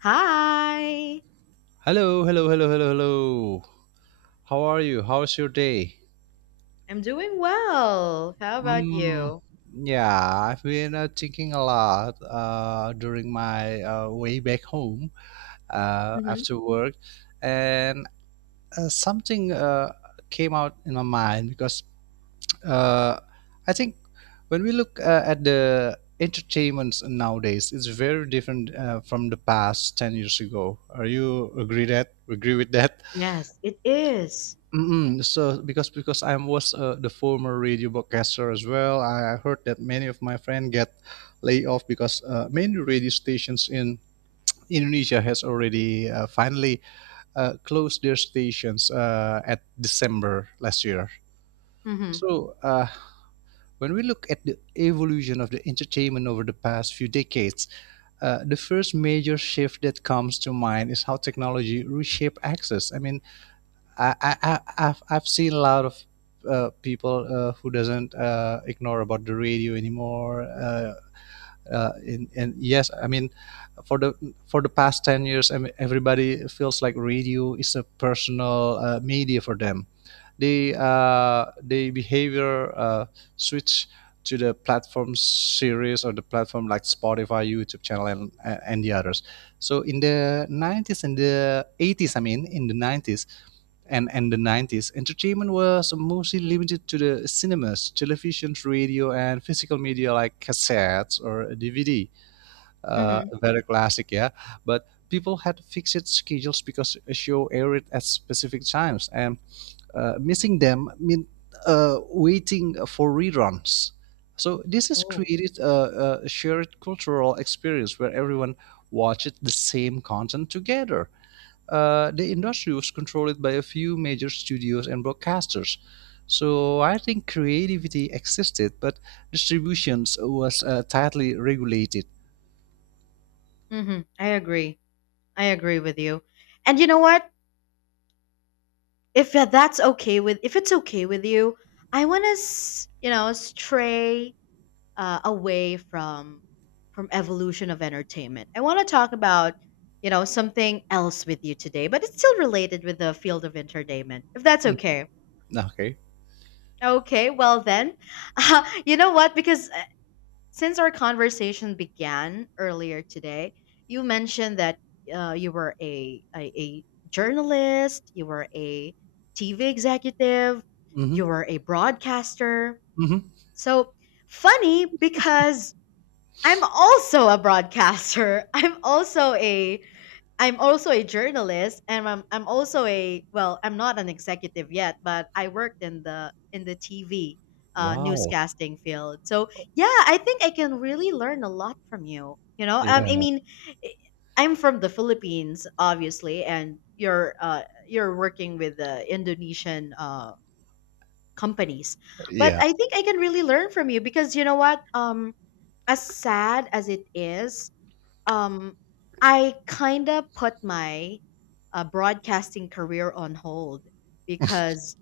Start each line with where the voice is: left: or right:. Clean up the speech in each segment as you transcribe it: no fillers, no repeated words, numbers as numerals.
left: Hi,
right: Hello, hello, hello, hello, hello. How are you? How's your day?
left: I'm doing well. How about
right: Mm,
left: you?
right: yeah, I've been thinking a lot during my way back home
left: Hmm.
right: after work, and something came out in my mind because uh, I think when we look at the entertainments nowadays, it's very different from the past 10 years ago. Are you agree that agree with that?
left: Yes, it is.
right: Mm-mm. So because I was the former radio broadcaster as well, I heard that many of my friends get laid off because many radio stations in Indonesia has already finally closed their stations at December last year.
left: Mm-hmm.
right: So when we look at the evolution of the entertainment over the past few decades, the first major shift that comes to mind is how technology reshaped access. I mean, I, I, I I've seen a lot of people who doesn't ignore about the radio anymore. And yes, I mean, for the for the past 10 years, I mean, everybody feels like radio is a personal media for them. They behavior switch to the platform series or the platform like Spotify, YouTube channel, and the others. So in the 90s and the 80s, I mean, in the 90s, and the 90s entertainment was mostly limited to the cinemas, television, radio, and physical media like cassettes or a DVD.
left: Mm-hmm.
right: Very classic, yeah. But people had fixed schedules because a show aired at specific times and missing them meant waiting for reruns. So this has
left: Oh.
right: created a shared cultural experience where everyone watched the same content together. The industry was controlled by a few major studios and broadcasters. So I think creativity existed, but distributions was tightly regulated.
left: Mm-hmm. I agree. I agree with you. And you know what? If tha- That's okay with, if it's okay with you, I want to, stray away from evolution of entertainment. I want to talk about, something else with you today, but it's still related with the field of entertainment. If that's
right: Mm,
left: okay.
right: okay.
left: Okay, well then, you know what? Because Since our conversation began earlier today, you mentioned that you were a journalist, you were a TV executive,
right: Mm-hmm.
left: you were a broadcaster.
right: Mm-hmm.
left: So funny because I'm also a broadcaster. I'm also a journalist and I'm also a well, I'm not an executive yet, but I worked in the TV
right: Wow.
left: newscasting field. So, yeah, I think I can really learn a lot from you. You know, I
right: Yeah.
left: mean, I- I'm from the Philippines, obviously, and you're you're working with the Indonesian companies. But
right: Yeah.
left: I think I can really learn from you because you know what? As sad as it is, um, I kind of put my broadcasting career on hold because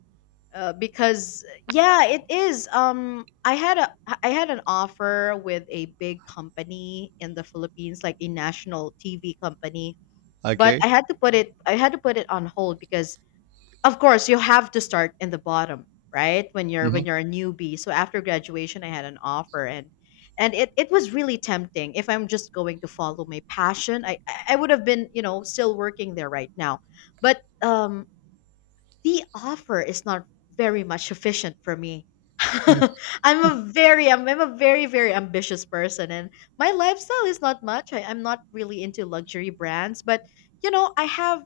left: because yeah, it is. I had an offer with a big company in the Philippines, like a national TV company, but I
right: Okay.
left: had to put it I had to put it on hold because of course you have to start in the bottom right
right: Mm-hmm.
left: when you're a newbie. So after graduation I had an offer, and it was really tempting. If I'm just going to follow my passion, I would have been, still working there right now. But um the offer is not very much sufficient for me. I'm a very I'm a very ambitious person, and my lifestyle is not much. I'm not really into luxury brands, but you know,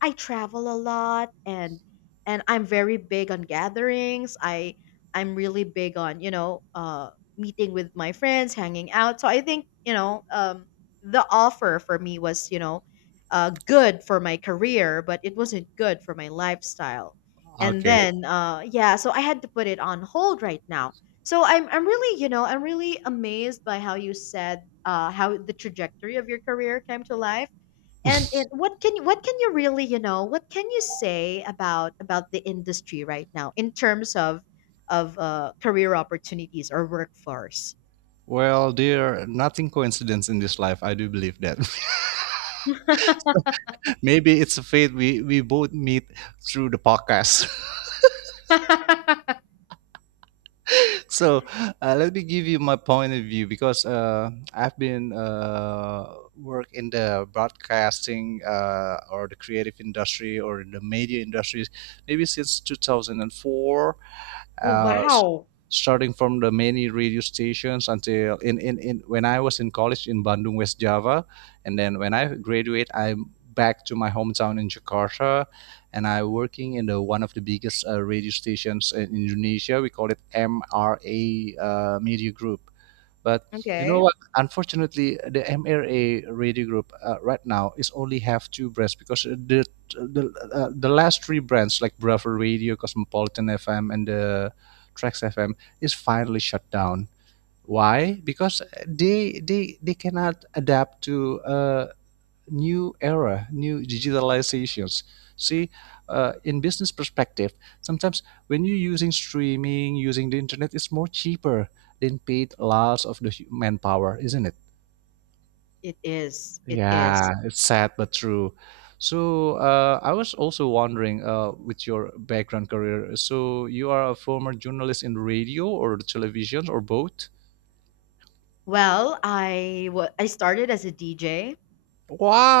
left: I travel a lot, and I'm very big on gatherings. I'm really big on, meeting with my friends, hanging out. So I think, the offer for me was, good for my career, but it wasn't good for my lifestyle. And
right: Okay.
left: then, yeah, so I had to put it on hold right now. So I'm really, I'm really amazed by how you said how the trajectory of your career came to life. What can you really, what can you say about the industry right now in terms of career opportunities or workforce?
right: Well, dear, nothing coincidence in this life. I do believe that.
left: Oh.
right: Maybe it's a fate we both meet through the podcast. So let me give you my point of view because I've been work in the broadcasting or the creative industry or in the media industries maybe since 2004, uh, s-
left: Wow.
right: starting from the many radio stations until in when I was in college in Bandung, West Java, and then when I graduate, I'm back to my hometown in Jakarta, and I working in the one of the biggest radio stations in Indonesia. We call it MRA Media Group. But you know
left: Okay,
right: what? Unfortunately, the MRA radio group right now is only have two brands because the the last three brands like Bravo Radio, Cosmopolitan FM, and the Trax FM is finally shut down. Why? Because they cannot adapt to new era, new digitalizations. See, in business perspective, sometimes when you're using streaming, using the internet, it's more cheaper than paid lots of the manpower, isn't it?
left: it is. It
right: Yeah,
left: is.
right: it's sad but true. So I was also wondering, with your background career, so you are a former journalist in radio or television or both?
left: Well, I started as a DJ.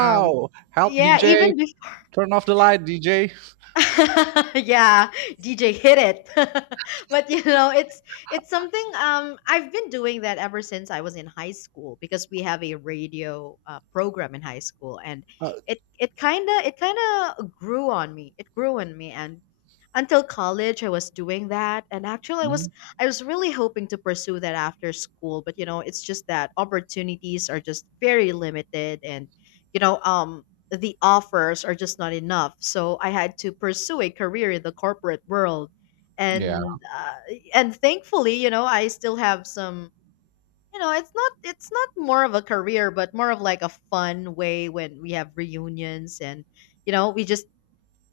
left: Um,
right: Help
left: yeah,
right: DJ!
left: even before,
right: Turn off the light, DJ.
left: yeah, DJ hit it. But you know, it's something. I've been doing that ever since I was in high school because we have a radio program in high school, and
right: Uh,
left: it kind of grew on me. It grew on me, and until college I was doing that, and actually
right: mhm.
left: I was really hoping to pursue that after school. But you know, it's just that opportunities are just very limited, and you know um the offers are just not enough. So I had to pursue a career in the corporate world,
right: Yeah.
left: and thankfully, you know, I still have some, you know, it's not more of a career but more of like a fun way. When we have reunions and you know we just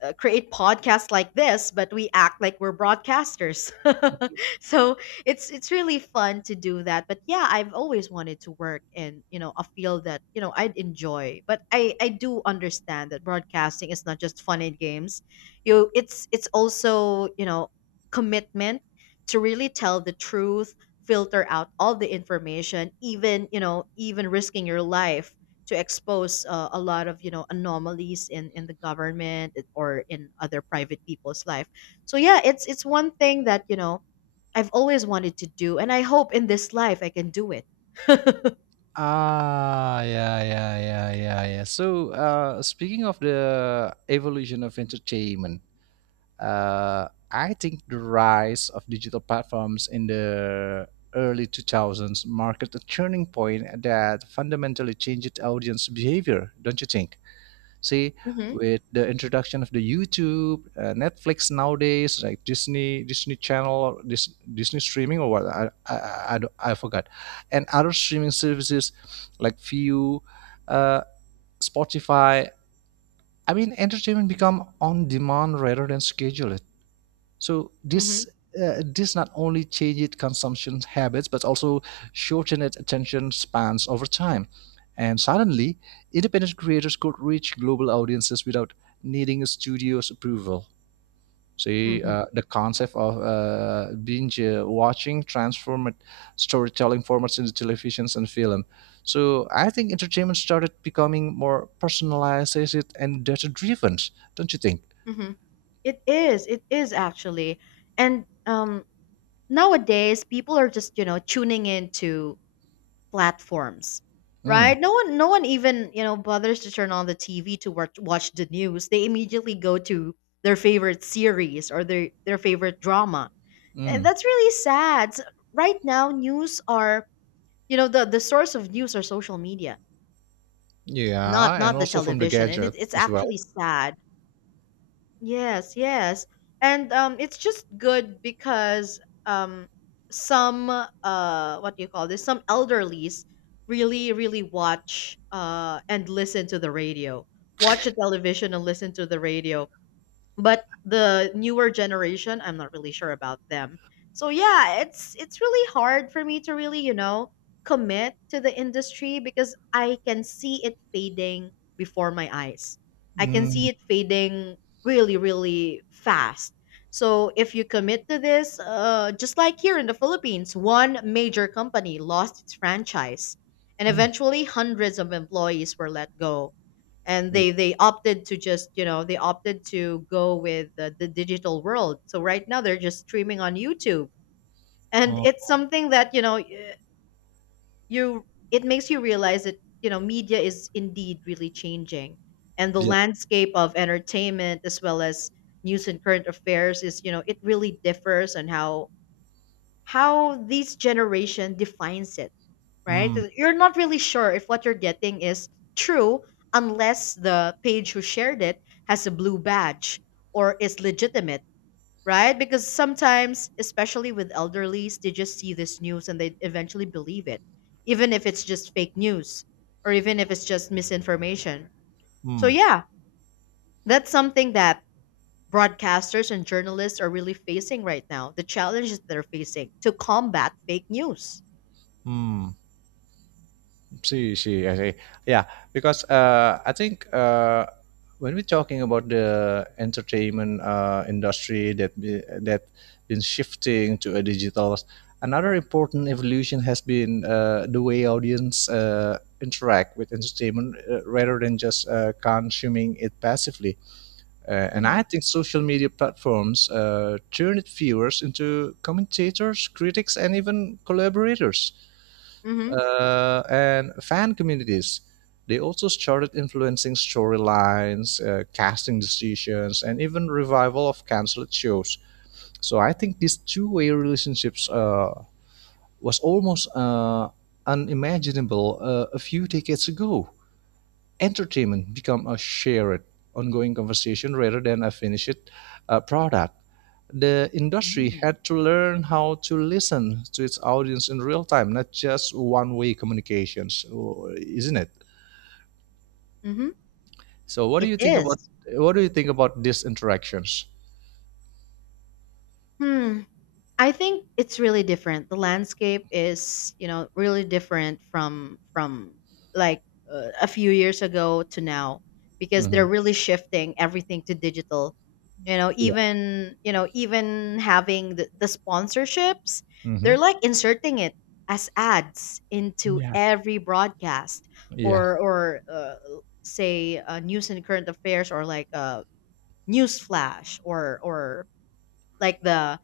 left: create podcasts like this, but we act like we're broadcasters. So it's really fun to do that. But yeah, I've always wanted to work in, you know, a field that, you know, I'd enjoy. But I do understand that broadcasting is not just fun and games. You, it's also, you know, commitment to really tell the truth, filter out all the information, even, you know, even risking your life to expose a lot of, you know, anomalies in the government or in other private people's life. So yeah, it's one thing that, you know, I've always wanted to do, and I hope in this life I can do it.
right: Ah, yeah, yeah, yeah, yeah, yeah. So, speaking of the evolution of entertainment, I think the rise of digital platforms in the early 2000s marked a turning point that fundamentally changed audience behavior, don't you think? See,
left: Mhm,
right: with the introduction of the YouTube, Netflix nowadays, like Disney, Disney Channel, Disney streaming or what, I don't- I forgot, and other streaming services like View, uh, Spotify. I mean, entertainment become on demand rather than scheduled. So
left: mhm,
right: this not only changed consumption habits but also shortened attention spans over time. And suddenly, independent creators could reach global audiences without needing a studio's approval. See,
left: mhm,
right: the concept of binge watching transformed storytelling formats into televisions and film. So I think entertainment started becoming more personalized and data driven, don't you think?
left: mhm. It is. It is actually. And nowadays people are just, you know, tuning into platforms
right: Mm,
left: right. No one even, you know, bothers to turn on the TV to watch the news. They immediately go to their favorite series or their favorite drama, and
right: mm.
left: that's really sad. Right now news are, you know, the source of news are social media,
right: Yeah,
left: not
right: and
left: the
right: also from the
left: television, and
right: gadget
left: it's
right: as well.
left: actually sad. Yes, yes. And it's just good because um some what do you call this? Some elderlies really really watch and listen to the radio. Watch the television and listen to the radio, but the newer generation, I'm not really sure about them. So yeah, it's really hard for me to really, you know, commit to the industry because I can see it fading before my eyes. I can see
right: Mm,
left: it fading really really fast. So if you commit to this just like here in the Philippines, one major company lost its franchise, and
right: mm,
left: eventually hundreds of employees were let go, and they opted to just, you know, they opted to go with the digital world. So right now they're just streaming on YouTube, and
right: uh,
left: it's something that, you know, you it makes you realize that, you know, media is indeed really changing, and the
right: yeah.
left: landscape of entertainment as well as news and current affairs is, you know, it really differs on how this generation defines it, right?
right: Mm,
left: You're not really sure if what you're getting is true unless the page who shared it has a blue badge or is legitimate, right? Because sometimes, especially with elderlies, they just see this news and they eventually believe it, even if it's just fake news or even if it's just misinformation. So
right: mm,
left: yeah, that's something that broadcasters and journalists are really facing right now, the challenges they're facing to combat fake news.
right: mm. See, see, I see. Yeah, because I think when we're talking about the entertainment industry that been shifting to a digital, another important evolution has been the way audience interact with entertainment rather than just consuming it passively. And
left: Hmm.
right: I think social media platforms turned viewers into commentators, critics, and even collaborators
left: Hmm.
right: and fan communities. They also started influencing storylines, casting decisions, and even revival of cancelled shows. So I think these two-way relationships was almost unimaginable a few decades ago. Entertainment become a shared, ongoing conversation rather than a finished product. The industry
left: Hmm.
right: had to learn how to listen to its audience in real time, not just one-way communications, isn't it?
left: Hmm.
right: So,
left: It is.
right: what do you think about these interactions?
left: Hmm. I think it's really different. The landscape is, you know, really different from like a few years ago to now because
right: Hmm.
left: they're really shifting everything to digital. You know,
right: Yeah.
left: even, you know, even having the sponsorships,
right: Hmm.
left: they're like inserting it as ads into
right: Yeah.
left: every broadcast,
right: Yeah.
left: or say news and current affairs, or like a news flash, or like the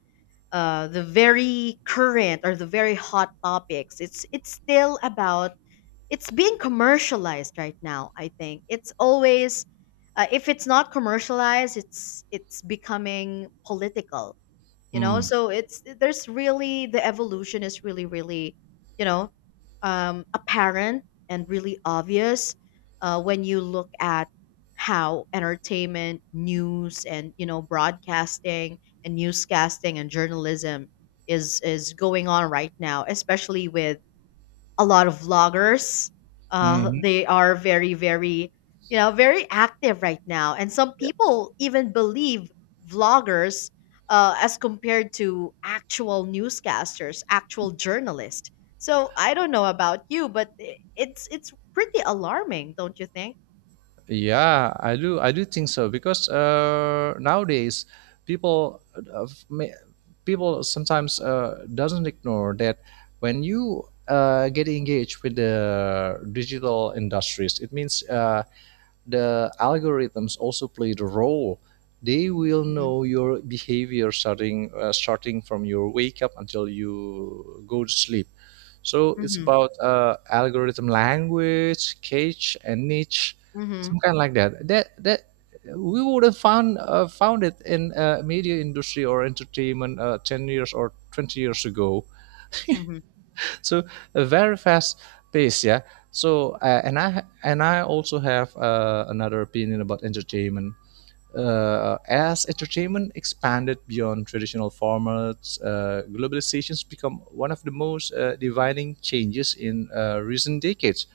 left: uh, the very current or the very hot topics. It's still about, it's being commercialized right now. I think it's always if it's not commercialized, it's becoming political. You know,
right: Mm.
left: so it's there's really the evolution is really really, you know apparent and really obvious when you look at how entertainment news and, you know, broadcasting and newscasting and journalism is going on right now, especially with a lot of vloggers.
right: Hmm.
left: They are you know, very active right now. And some people even believe vloggers as compared to actual newscasters, actual journalists. So I don't know about you, but it's pretty alarming, don't you think?
right: Yeah, I do. I do think so because nowadays people uh, f- may- people sometimes doesn't ignore that when you get engaged with the digital industries, it means the algorithms also play the role. They will
left: Mm-hmm.
right: know your behavior starting from your wake up until you go to sleep. So it's
left: Mm-hmm.
right: about algorithm language, cache, and niche,
left: Mm-hmm.
right: some kind like that. That we would have found it in media industry or entertainment 10 years or 20 years ago. So a very fast pace, yeah. So, and I also have another opinion about entertainment. As entertainment expanded beyond traditional formats, globalization's become one of the most defining changes in recent decades.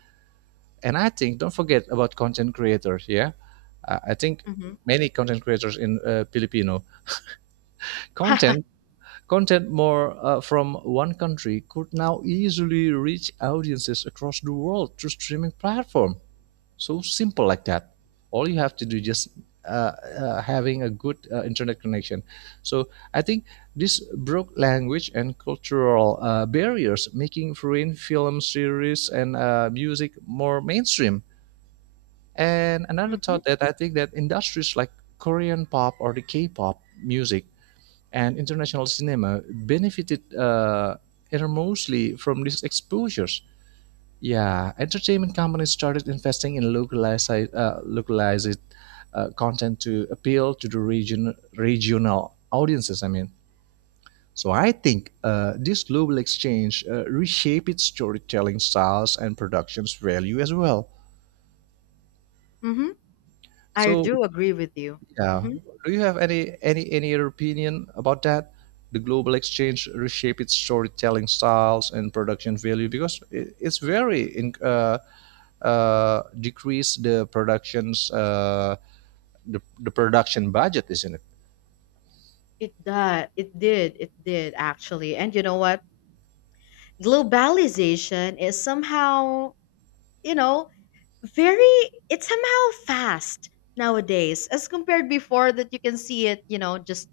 right: And I think, don't forget about content creators. Yeah, I think
left: Mm-hmm.
right: many content creators in Filipino content content more from one country could now easily reach audiences across the world through streaming platform, so simple like that. All you have to do is just uh, having a good internet connection. So I think this broke language and cultural barriers making foreign film series and music more mainstream. And another
left: Mm-hmm.
right: thought that I think that industries like Korean pop or the K-pop music and international cinema benefited enormously from these exposures. Yeah, entertainment companies started investing in localized content to appeal to the regional audiences. I mean, so I think this global exchange reshaped its storytelling styles and production's value as well.
left: Mm-hmm. I
right: So.
left: do agree with you.
right: Yeah.
left: Mm-hmm.
right: Do you have any other opinion about that? The global exchange reshape its storytelling styles and production value because it's very in, decrease the productions, the production budget, isn't it?
left: It does. It did. It did actually. And you know what? Globalization is somehow, you know, very, it's somehow fast nowadays as compared before that you can see it, you know, just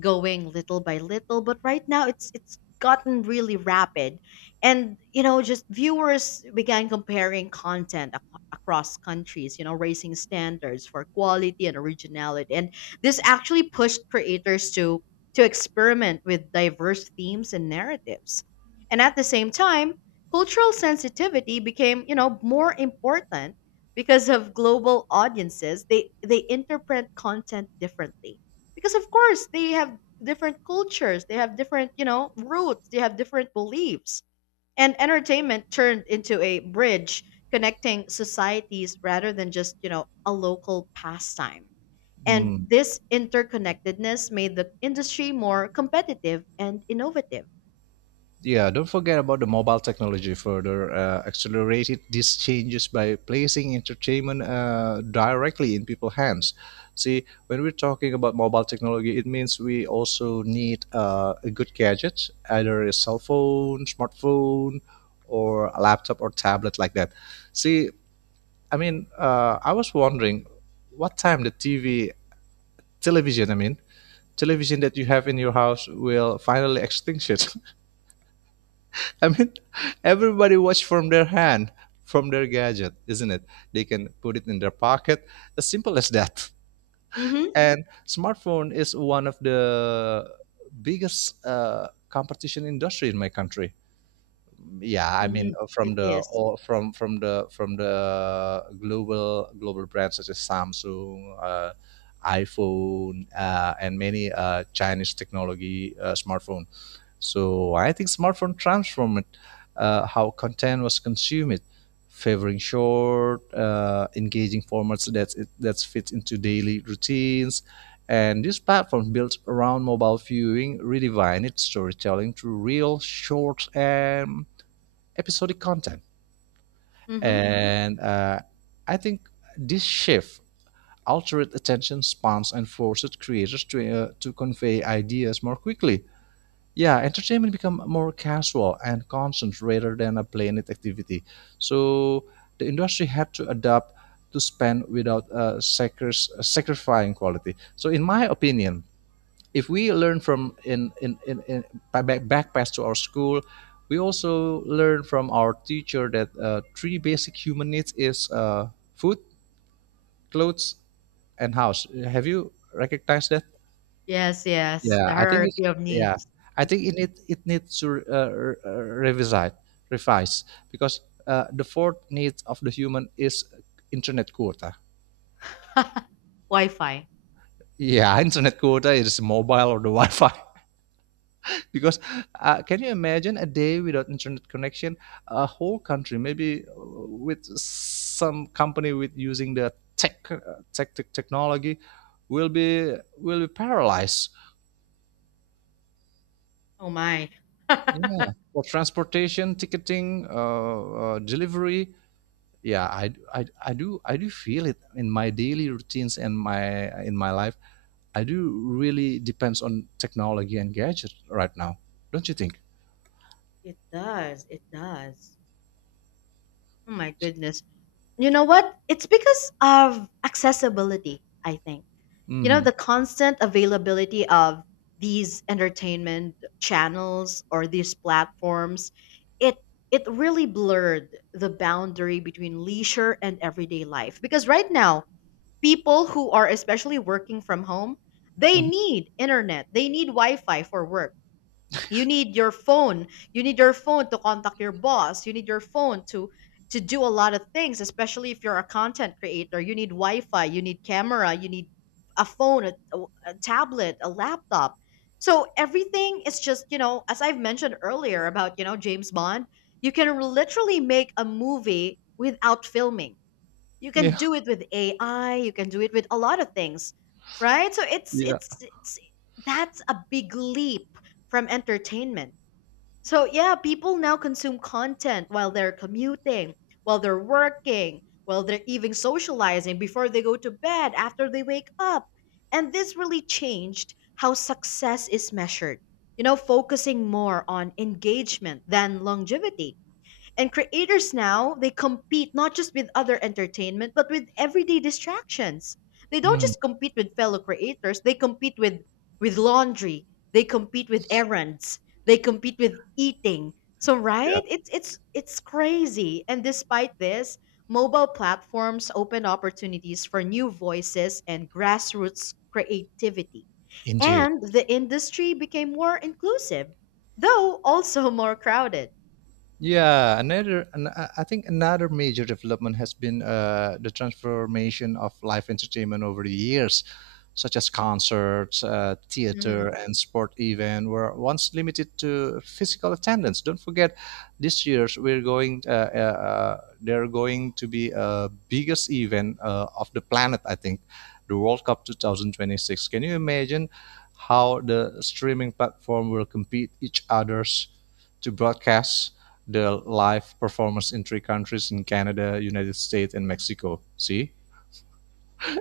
left: going little by little, but right now it's gotten really rapid. And you know, just viewers began comparing content across countries, you know, raising standards for quality and originality, and this actually pushed creators to experiment with diverse themes and narratives. And at the same time, cultural sensitivity became, you know, more important because of global audiences. They interpret content differently because of course they have different cultures, they have different, you know, roots, they have different beliefs, and entertainment turned into a bridge connecting societies rather than just, you know, a local pastime. And
right: Hmm.
left: this interconnectedness made the industry more competitive and innovative.
right: Yeah, don't forget about the mobile technology further accelerated these changes by placing entertainment directly in people's hands. See, when we're talking about mobile technology, it means we also need a good gadget, either a cell phone, smartphone, or a laptop or tablet like that. See, I mean, I was wondering what time the TV, television, I mean, television that you have in your house will finally extinguish. I mean, everybody watch from their hand, from their gadget, isn't it? They can put it in their pocket, as simple as that.
left: Mm-hmm.
right: And smartphone is one of the biggest competition industry in my country. Yeah, I mean,
left: Mm-hmm.
right: from
left: It
right: the
left: is.
right: all from the global brands such as Samsung, iPhone, and many Chinese technology smartphone. So I think smartphone transformed how content was consumed, favoring short, engaging formats that fits into daily routines. And this platform built around mobile viewing redefined its storytelling through real, short, and episodic content.
left: Mm-hmm.
right: And I think this shift altered attention spans and forced creators to convey ideas more quickly. Yeah, entertainment become more casual and constant rather than a planned activity. So the industry had to adapt to spend without sacrificing quality. So in my opinion if we learn from in back past to our school, we also learn from our teacher that three basic human needs is food, clothes, and house. Have you recognized that?
left: Yes, yes,
right: Yeah,
left: the
right: I think it's,
left: hierarchy of
right: yeah.
left: needs.
right: I think it needs to revise revise because the fourth need of the human is internet quota.
left: Wi-Fi.
right: Yeah, internet quota is mobile or the Wi-Fi. Because can you imagine a day without internet connection? A whole country, maybe with some company with using the tech technology, will be paralyzed.
left: Oh my. It
right: Yeah, for transportation, ticketing, delivery. Yeah, I do feel it in my daily routines and my in my life. I do really depends on technology and gadget right now, don't you think?
left: does. It does. Oh my goodness. You know what? It's because of accessibility, I think. You know,
right: Mm-hmm.
left: the constant availability of these entertainment channels or these platforms, it it really blurred the boundary between leisure and everyday life. Because right now, people who are especially working from home, they
right: hmm
left: need internet. They need Wi-Fi for work. You need your phone. You need your phone to contact your boss. You need your phone to do a lot of things, especially if you're a content creator. You need Wi-Fi, you need camera, you need a phone, a tablet, a laptop. So everything is just, you know, as I've mentioned earlier about, you know, James Bond, you can literally make a movie without filming. You can
right: Yeah,
left: do it with AI, you can do it with a lot of things, right? So
right: yeah,
left: it's that's a big leap from entertainment. So yeah, people now consume content while they're commuting, while they're working, while they're even socializing, before they go to bed, after they wake up. And this really changed how success is measured. You know, focusing more on engagement than longevity. And creators now, they compete not just with other entertainment, but with everyday distractions. They don't
right: mm.
left: just compete with fellow creators, they compete with laundry, they compete with errands, they compete with eating. So
right: yeah,
left: right? It's crazy. And despite this, mobile platforms open opportunities for new voices and grassroots creativity.
right: indeed.
left: And the industry became more inclusive, though also more crowded.
right: Yeah, another, an, I think another major development has been the transformation of live entertainment over the years, such as concerts,
left: Mm-hmm.
right: theater, and sport event were once limited to physical attendance. Don't forget, this year's they're going to be a biggest event of the planet. I think the World Cup 2026. Can you imagine how the streaming platform will compete each others to broadcast the live performance in three countries in Canada, United States, and Mexico. See?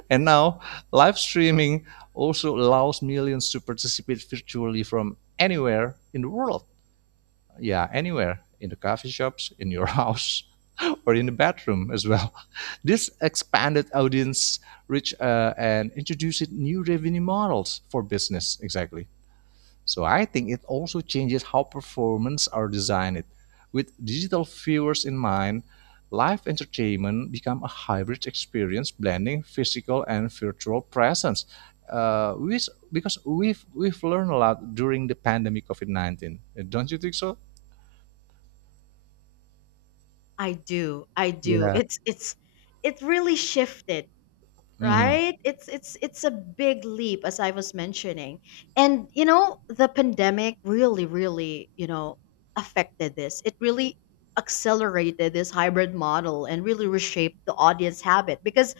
right: And now, live streaming also allows millions to participate virtually from anywhere in the world. Yeah, anywhere in the coffee shops, in your house, or in the bathroom as well. This expanded audience reach and introduces new revenue models for business. Exactly. So I think it also changes how performance are designed. With digital viewers in mind, live entertainment become a hybrid experience blending physical and virtual presence. Because we've learned a lot during the pandemic COVID-19, don't you think so?
left: I do. I do. It's it really shifted,
right: hmm
left: right? It's a big leap, as I was mentioning. And you know, the pandemic really, you know, affected this. It really accelerated this hybrid model and really reshaped the audience habit, because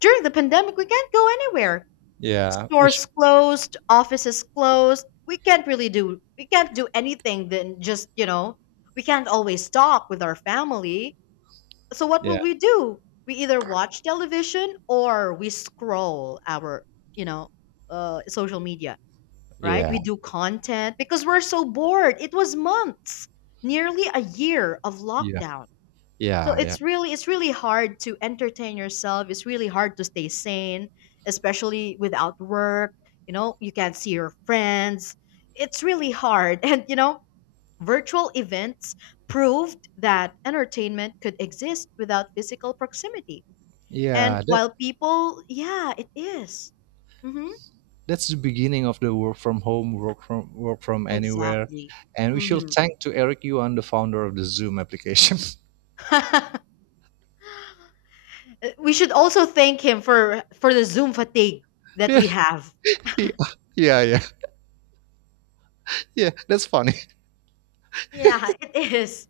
left: during the pandemic we can't go anywhere.
right: Yeah, we
left: Stores closed, offices closed. We can't really do, we can't do anything than just, you know, we can't always talk with our family, so what will
right: yeah,
left: we do? We either watch television or we scroll our, you know, social media, right?
right: yeah,
left: We do content because we're so bored. It was months, nearly a year of
right: yeah,
left: lockdown. So
right: yeah, yeah,
left: it's really hard to entertain yourself. It's really hard to stay sane, especially without work. You know, you can't see your friends. It's really hard. And you know, virtual events proved that entertainment could exist without physical proximity. And
right: yeah.
left: while people, yeah, it is. Mm-hmm.
right: That's the beginning of the work from home, work from anywhere,
left: Exactly.
right: and we should
left: Mm-hmm.
right: thank to Eric Yuan, the founder of the Zoom application.
left: We should also thank him for the Zoom fatigue that
right: yeah,
left: we have.
right: yeah, yeah, yeah, yeah. That's funny.
left: Yeah, it is.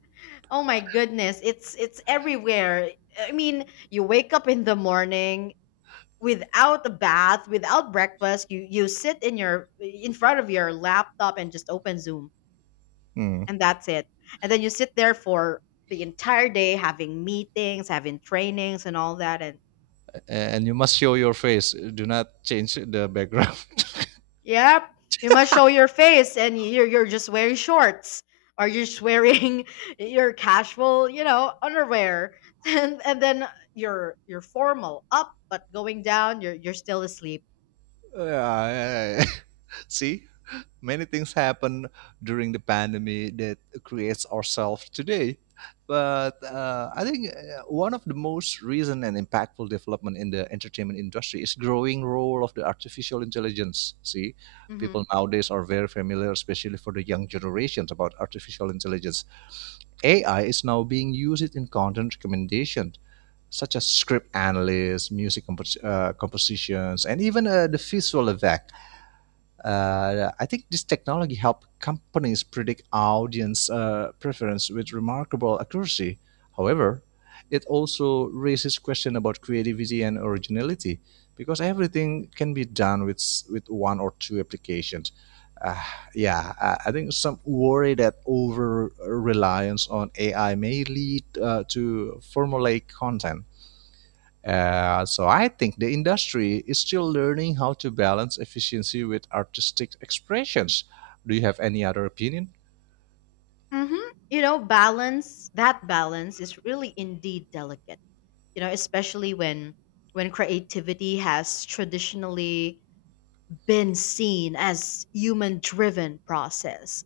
left: Oh my goodness, it's everywhere. I mean, you wake up in the morning without a bath, without breakfast. You sit in your in front of your laptop and just open Zoom.
right: Hmm.
left: And that's it. And then you sit there for the entire day, having meetings, having trainings and all that, and
right: And you must show your face. Do not change the background.
left: yep, you must show your face, and you're just wearing shorts, or you're just wearing your casual, you know, underwear. And then you're formal up, but going down you're still asleep.
right: Yeah, yeah, yeah. See, many things happen during the pandemic that creates ourselves today. But I think one of the most recent and impactful development in the entertainment industry is growing role of the artificial intelligence. See,
left: Mhm.
right: people nowadays are very familiar, especially for the young generations, about artificial intelligence. AI is now being used in content recommendations, such as script analysis, music compositions, and even the visual effect. I think this technology helped companies predict audience preference with remarkable accuracy. However, it also raises question about creativity and originality because everything can be done with one or two applications. Uh, I think some worry that over reliance on AI may lead to formulaic content so I think the industry is still learning how to balance efficiency with artistic expressions. Do you have any other opinion?
left: Mhm. You know, balance, that balance is really indeed delicate. You know, especially when creativity has traditionally been seen as human driven process.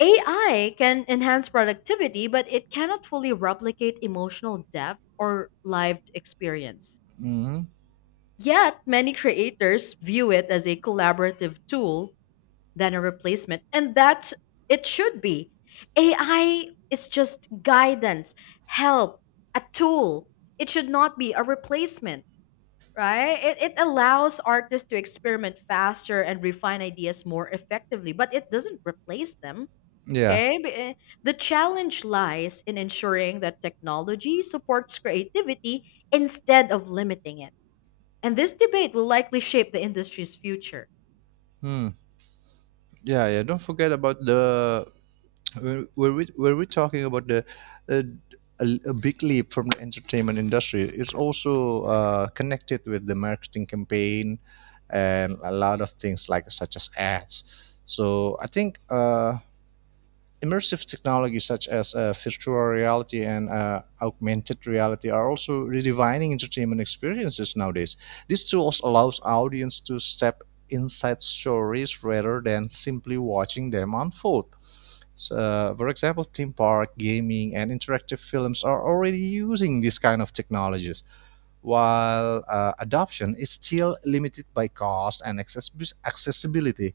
left: AI can enhance productivity, but it cannot fully replicate emotional depth or lived experience.
right: hmm
left: Yet, many creators view it as a collaborative tool than a replacement, and that it should be. AI is just guidance, help, a tool. It should not be a replacement, right? It allows artists to experiment faster and refine ideas more effectively, but it doesn't replace them.
right: Yeah.
left: Okay, B- eh, the challenge lies in ensuring that technology supports creativity instead of limiting it. And this debate will likely shape the industry's future.
right: Hmm. Yeah, yeah. Don't forget about the, were we talking about the uh, a big leap from the entertainment industry? It's also connected with the marketing campaign and a lot of things like such as ads. So I think immersive technologies such as virtual reality and augmented reality are also redefining entertainment experiences nowadays. These tools allows audience to step inside stories rather than simply watching them unfold. So, for example, theme park, gaming, and interactive films are already using these kind of technologies, while adoption is still limited by cost and accessibility.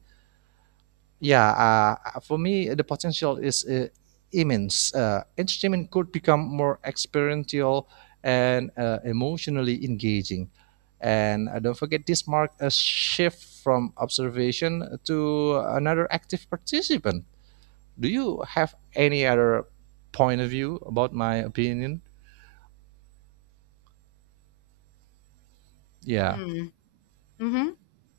right: Yeah, for me, the potential is immense. Entertainment could become more experiential and emotionally engaging. And don't forget, this marked a shift from observation to another active participant. Do you have any other point of view about my opinion? Yeah.
left: Hmm. Mm-hmm.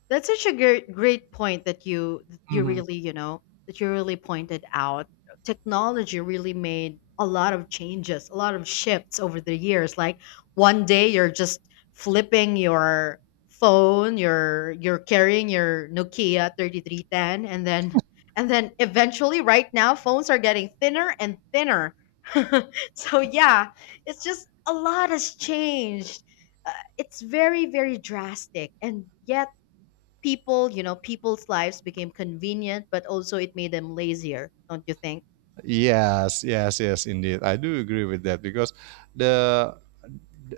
left: That's such a great point that you
right: Mhm.
left: really, you know, that you really pointed out. Technology really made a lot of changes, a lot of shifts over the years. Like one day you're just flipping your phone, you're carrying your Nokia 3310, and then eventually right now phones are getting thinner and thinner. So yeah, it's just a lot has changed. Uh, it's very drastic, and yet people, you know, people's lives became convenient, but also it made them lazier, don't you think?
right: Yes, yes, yes, indeed. I do agree with that because the,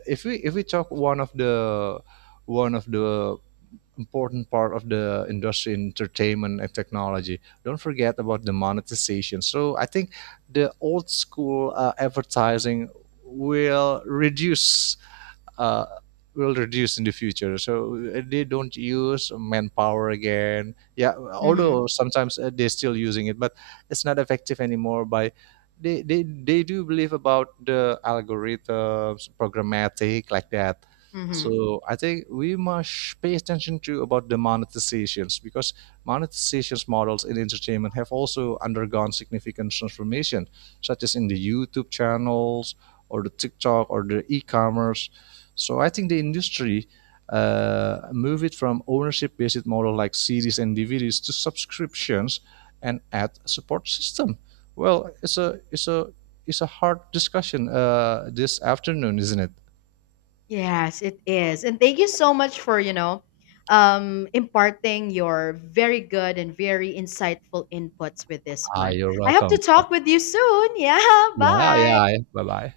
right: if we talk one of the, one of the important part of the industry in entertainment and technology, don't forget about the monetization. So I think the old school advertising will reduce, uh, will reduce in the future. So they don't use manpower again. Yeah,
left: Mhm.
right: although sometimes they're still using it, but it's not effective anymore. By they do believe about the algorithms, programmatic like that.
left: Mhm.
right: So I think we must pay attention to about the monetizations, because monetizations models in entertainment have also undergone significant transformation, such as in the YouTube channels or the TikTok or the e-commerce. So I think the industry move it from ownership-based model like CDs and DVDs to subscriptions and ad support system. Well, it's a hard discussion this afternoon, isn't it?
left: Yes, it is. And thank you so much for, you know, imparting your very good and very insightful inputs with this
right: Ah,
left: one.
right: you're
left: I hope to
right: welcome.
left: talk with you soon. Yeah,
right: Yeah,
left: bye.
right: yeah. Bye bye.